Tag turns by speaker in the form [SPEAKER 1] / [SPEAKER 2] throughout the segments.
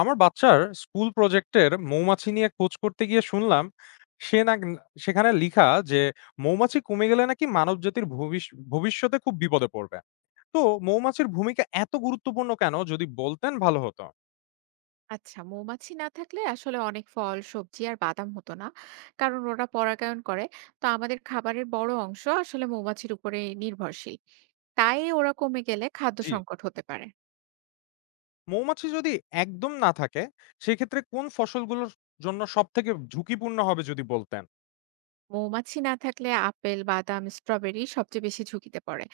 [SPEAKER 1] আমার বাচ্চার স্কুল প্রজেক্টের মৌমাছি নিয়ে খোঁজ করতে গিয়ে শুনলাম, সে না সেখানে লিখা যে মৌমাছি কমে গেলে নাকি মানবজাতির ভবিষ্যতে খুব বিপদে পড়বে। তো মৌমাছির ভূমিকা এত গুরুত্বপূর্ণ কেন যদি বলতেন ভালো হতো।
[SPEAKER 2] আচ্ছা, মৌমাছি না থাকলে আসলে অনেক ফল, সবজি আর বাদাম হতো না। কারণ ওরা পরাগায়ন করে। তো আমাদের খাবারের বড় অংশ আসলে মৌমাছির উপরে নির্ভরশীল। তাই ওরা কমে গেলে খাদ্য
[SPEAKER 1] জি,
[SPEAKER 2] সংকট হতে পারে।
[SPEAKER 1] মৌমাছি যদি একদম না থাকে সেক্ষেত্রে কোন ফসলগুলোর জন্য সব থেকে ঝুঁকিপূর্ণ হবে যদি বলতেন।
[SPEAKER 2] মৌমাছি না থাকলে আপেল, বাদাম, স্ট্রবেরি সবচেয়ে বেশি ঝুঁকিতে পড়ে।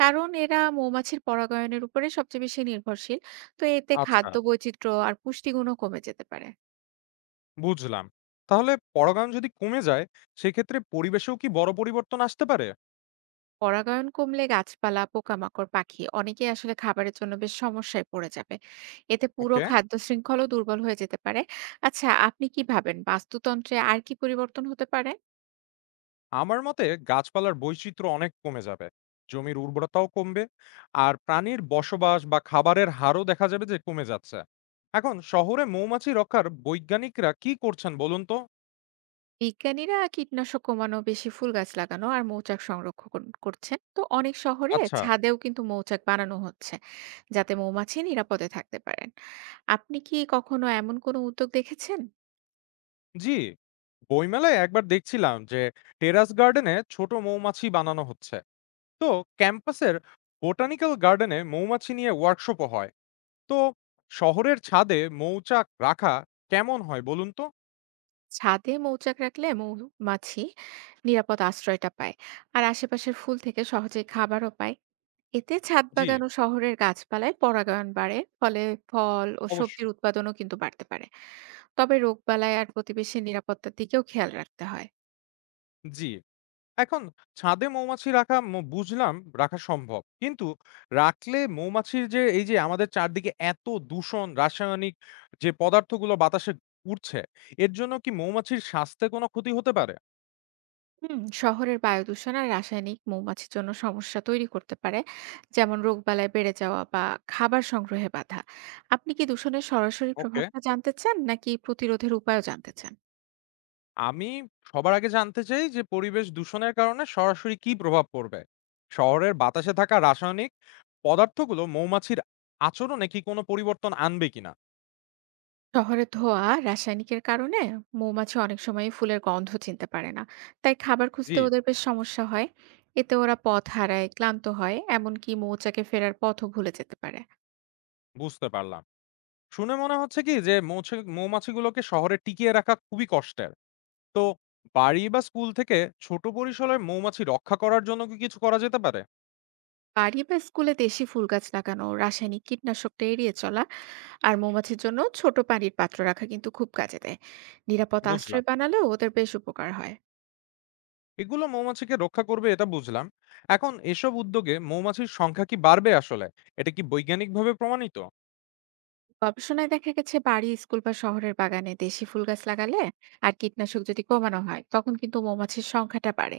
[SPEAKER 2] কারণ এরা মৌমাছির পরাগায়নের উপরে সবচেয়ে বেশি নির্ভরশীল। তো এতে
[SPEAKER 1] আচ্ছা,
[SPEAKER 2] খাদ্য বৈচিত্র্য আর পুষ্টিগুণও কমে যেতে পারে।
[SPEAKER 1] বুঝলাম। তাহলে পরাগায়ন যদি কমে যায় সেক্ষেত্রে পরিবেশেও কি বড় পরিবর্তন আসতে পারে?
[SPEAKER 2] পরাগায়ন কমলে গাছপালা পোকামাকড় পাখি অনেকেই আসলে খাবারের জন্য বেশ সমস্যায় পড়ে যাবে। এতে পুরো
[SPEAKER 1] ওকে।
[SPEAKER 2] খাদ্য শৃঙ্খলও দুর্বল হয়ে যেতে পারে। আচ্ছা, আপনি কি ভাবেন বাস্তুতন্ত্রে আর কি পরিবর্তন হতে পারে?
[SPEAKER 1] আমার মতে গাছপালার বৈচিত্র্য অনেক কমে যাবে, জমির উর্বরতাও কমবে, আর প্রাণীর বসবাস বা খাবারের হারও দেখা যাবে যে কমে যাচ্ছে। এখন শহরে মৌমাছি রক্ষার বৈজ্ঞানিকরা কি করছেন বলুন তো।
[SPEAKER 2] বিজ্ঞানীরা কীটনাশক কমানো, বেশি ফুল গাছ লাগানো আর মৌচাক সংরক্ষণ করছেন। তো অনেক শহরে
[SPEAKER 1] আচ্ছা।
[SPEAKER 2] ছাদেও কিন্তু মৌচাক বানানো হচ্ছে যাতে মৌমাছি নিরাপদে থাকতে পারেন। আপনি কি কখনো এমন কোনো উদ্যোগ দেখেছেন?
[SPEAKER 1] জি, বইমেলায় একবার দেখছিলাম যে টেরাস গার্ডেনে ছোট মৌমাছি বানানো হচ্ছে। তো ক্যাম্পাসের বোটানিক্যাল গার্ডেনে মৌমাছি নিয়ে ওয়ার্কশপও হয়। তো শহরের ছাদে মৌচাক রাখা কেমন হয় বলুন তো।
[SPEAKER 2] ছাদে মৌচাক রাখলে মৌমাছি নিরাপদ আশ্রয়টা পায় আর আশেপাশের ফুল থেকে সহজে খাবারও পায়। এতে ছাদ
[SPEAKER 1] জি।
[SPEAKER 2] বাগান ও শহরের গাছপালায় পরাগায়ন বাড়ে, ফলে ফল ও সবজির
[SPEAKER 1] অবশ্যই।
[SPEAKER 2] উৎপাদনও কিন্তু বাড়তে পারে। তবে রোগবালাই আর প্রতিবেশীর নিরাপত্তার দিকেও খেয়াল রাখতে হয়।
[SPEAKER 1] জি। এখন ছাদে মৌমাছি রাখা বুঝলাম, রাখা সম্ভব। কিন্তু রাখলে মৌমাছির যে এই যে আমাদের চারদিকে এত দূষণ, রাসায়নিক যে পদার্থগুলো বাতাসে উড়ছে, এর জন্য কি মৌমাছির স্বাস্থ্যে কোনো ক্ষতি হতে পারে?
[SPEAKER 2] হুম, শহরের বায়ু দূষণ আর রাসায়নিক মৌমাছির জন্য সমস্যা তৈরি করতে পারে, যেমন রোগবালাই বেড়ে যাওয়া বা খাবার সংগ্রহে বাধা। আপনি কি দূষণের সরাসরি
[SPEAKER 1] ওকে,
[SPEAKER 2] প্রভাবটা জানতে চান নাকি প্রতিরোধের উপায়ও জানতে চান?
[SPEAKER 1] আমি সবার আগে জানতে চাই যে পরিবেশ দূষণের কারণে সরাসরি কি প্রভাব পড়বে? শহরের বাতাসে থাকা রাসায়নিক পদার্থগুলো মৌমাছির আচরণে কি কোনো পরিবর্তন আনবে কিনা?
[SPEAKER 2] শহরে ধোয়া, রাসায়নিকের কারণে মৌমাছি অনেক সময় ফুলের গন্ধ চিনতে পারে না। তাই খাবার
[SPEAKER 1] জি,
[SPEAKER 2] খুঁজতে ওদের বেশ সমস্যা হয়। এতে ওরা পথ হারায়, ক্লান্ত হয়, এমনকি মৌচাকে ফেরার পথও ভুলে যেতে পারে।
[SPEAKER 1] বুঝতে পারলাম। শুনে মনে হচ্ছে কি যে মৌমাছিগুলোকে শহরে টিকিয়ে রাখা খুবই কষ্টের। তো বাড়ি বা স্কুল থেকে ছোট পরিসরে মৌমাছি রক্ষা করার জন্য কি কিছু করা যেতে পারে?
[SPEAKER 2] বাড়ি বা স্কুলে দেশি ফুল গাছ লাগানো, রাসায়নিক কীটনাশকটা এড়িয়ে চলা আর মৌমাছির জন্য ছোট পানির পাত্র রাখা কিন্তু খুব কাজে দেয়। নিরাপদ আশ্রয়
[SPEAKER 1] বুঝলাম।
[SPEAKER 2] বানালে ওদের বেশ উপকার হয়।
[SPEAKER 1] এগুলো মৌমাছিকে রক্ষা করবে এটা বুঝলাম। এখন এসব উদ্যোগে মৌমাছির সংখ্যা কি বাড়বে আসলে? এটা কি বৈজ্ঞানিকভাবে প্রমাণিত?
[SPEAKER 2] গবেষণায় দেখা গেছে, বাড়ি, স্কুল বা শহরের বাগানে দেশি ফুল গাছ লাগালে আর কীটনাশক যদি কমানো হয়, তখন কিন্তু মৌমাছির সংখ্যাটা বাড়ে।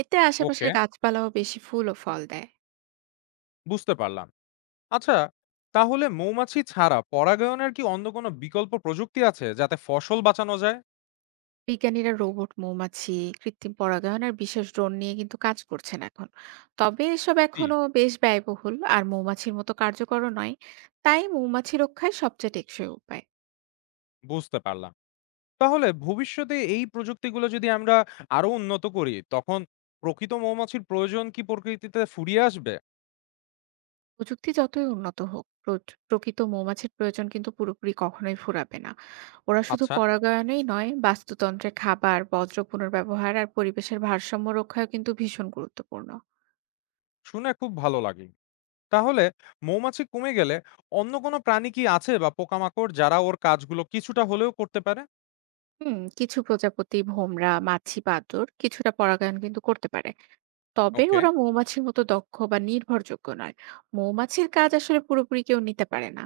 [SPEAKER 2] এতে
[SPEAKER 1] ওকে,
[SPEAKER 2] আশেপাশের গাছপালাও বেশি ফুল ও ফল দেয়।
[SPEAKER 1] বুঝতে পারলাম। আচ্ছা, তাহলে মৌমাছি ছাড়া পরাগায়নের কি অন্য কোনো বিকল্প প্রযুক্তি আছে যাতে ফসল বাঁচানো যায়?
[SPEAKER 2] বিজ্ঞানীরা রোবট মৌমাছি, কৃত্রিম পরাগায়ন আর বিশেষ ড্রোন নিয়ে কিন্তু কাজ করছেন এখন। তবে এসব
[SPEAKER 1] জি,
[SPEAKER 2] এখনো বেশ ব্যয়বহুল আর মৌমাছির মতো কার্যকর নয়। তাই মৌমাছি রক্ষায় সবচেয়ে টেকসই উপায়।
[SPEAKER 1] বুঝতে পারলাম। তাহলে ভবিষ্যতে এই প্রযুক্তিগুলো যদি আমরা আরো উন্নত করি, তখন প্রকৃত মৌমাছির প্রয়োজন কি প্রকৃতিতে ফুরিয়ে আসবে?
[SPEAKER 2] প্রযুক্তি যতই উন্নত হোক, প্রকৃত মৌমাছির প্রয়োজন কিন্তু পুরোপুরি কখনোই ফুরাবে না। ওরা শুধু
[SPEAKER 1] আচ্ছা,
[SPEAKER 2] পরাগায়নেই নয়, বাস্তুতন্ত্রে খাবার, বর্জ্য পুনর্ব্যবহার আর পরিবেশের ভারসাম্য রক্ষায় কিন্তু ভীষণ গুরুত্বপূর্ণ।
[SPEAKER 1] শুনে খুব ভালো লাগে। তাহলে মৌমাছি কমে গেলে অন্য কোনো প্রাণী কি আছে বা পোকামাকড় যারা ওর কাজগুলো কিছুটা হলেও করতে পারে?
[SPEAKER 2] হুম, কিছু প্রজাপতি, ভোমরা, মাছি, বাদুড় কিছুটা পরাগায়ন কিন্তু করতে পারে, তবে
[SPEAKER 1] ওকে,
[SPEAKER 2] ওরা মৌমাছির মতো দক্ষ বা নির্ভরযোগ্য নয়। মৌমাছির কাজ আসলে পুরোপুরি কেউ নিতে পারে না।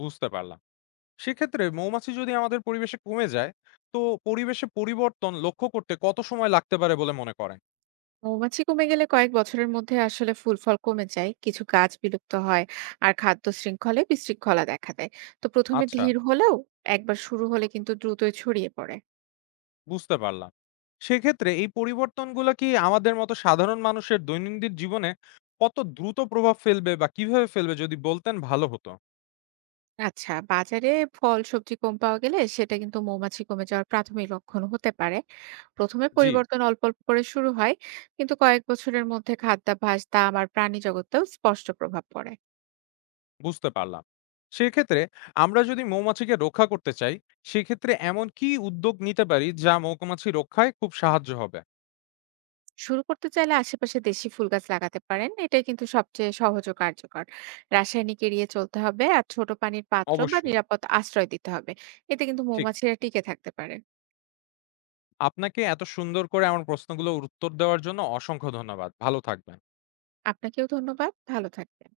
[SPEAKER 1] বুঝতে পারলাম। সেক্ষেত্রে মৌমাছি যদি আমাদের পরিবেশে কমে যায়, তো পরিবেশে পরিবর্তন লক্ষ্য করতে কত সময় লাগতে পারে বলে মনে করেন?
[SPEAKER 2] মৌমাছি কমে গেলে কয়েক বছরের মধ্যে আসলে ফুল ফল কমে যায়, কিছু গাছ বিলুপ্ত হয় আর খাদ্য শৃঙ্খলে বিশৃঙ্খলা দেখা দেয়। তো প্রথমে
[SPEAKER 1] আচ্ছা।
[SPEAKER 2] ধীর হলেও একবার শুরু হলে কিন্তু দ্রুতই ছড়িয়ে পড়ে।
[SPEAKER 1] বুঝতে পারলাম। সেক্ষেত্রে এই পরিবর্তনগুলো কি আমাদের মতো সাধারণ মানুষের দৈনন্দিন জীবনে কত দ্রুত প্রভাব ফেলবে বা কিভাবে ফেলবে যদি বলতেন ভালো হতো।
[SPEAKER 2] আচ্ছা, বাজারে ফল সবজি কম পাওয়া গেলে সেটা কিন্তু মৌমাছি কমে যাওয়ার প্রাথমিক লক্ষণ হতে পারে। প্রথমে
[SPEAKER 1] জি,
[SPEAKER 2] পরিবর্তন অল্প অল্প করে শুরু হয়, কিন্তু কয়েক বছরের মধ্যে খাদ্যাভ্যাস, দাম আর প্রাণী জগতেও স্পষ্ট প্রভাব পড়ে।
[SPEAKER 1] বুঝতে পারলাম। সেক্ষেত্রে আমরা যদি মৌমাছিকে রক্ষা করতে চাই, সেক্ষেত্রে এমন কি উদ্যোগ নিতে পারি যা মৌমাছি রক্ষায় খুব সাহায্য হবে?
[SPEAKER 2] শুরু করতে চাইলে আশেপাশে দেশি ফুল গাছ লাগাতে পারেন, এটাই কিন্তু সবচেয়ে সহজ ও কার্যকর। রাসায়নিক এড়িয়ে চলতে হবে আর ছোট পানির পাত্র বা
[SPEAKER 1] অবশ্যই।
[SPEAKER 2] নিরাপদ আশ্রয় দিতে হবে। এতে কিন্তু
[SPEAKER 1] ঠিক।
[SPEAKER 2] মৌমাছিরা টিকে থাকতে পারে।
[SPEAKER 1] আপনাকে এত সুন্দর করে আমার প্রশ্নগুলোর উত্তর দেওয়ার জন্য অসংখ্য ধন্যবাদ। ভালো থাকবেন।
[SPEAKER 2] আপনাকেও ধন্যবাদ। ভালো থাকবেন।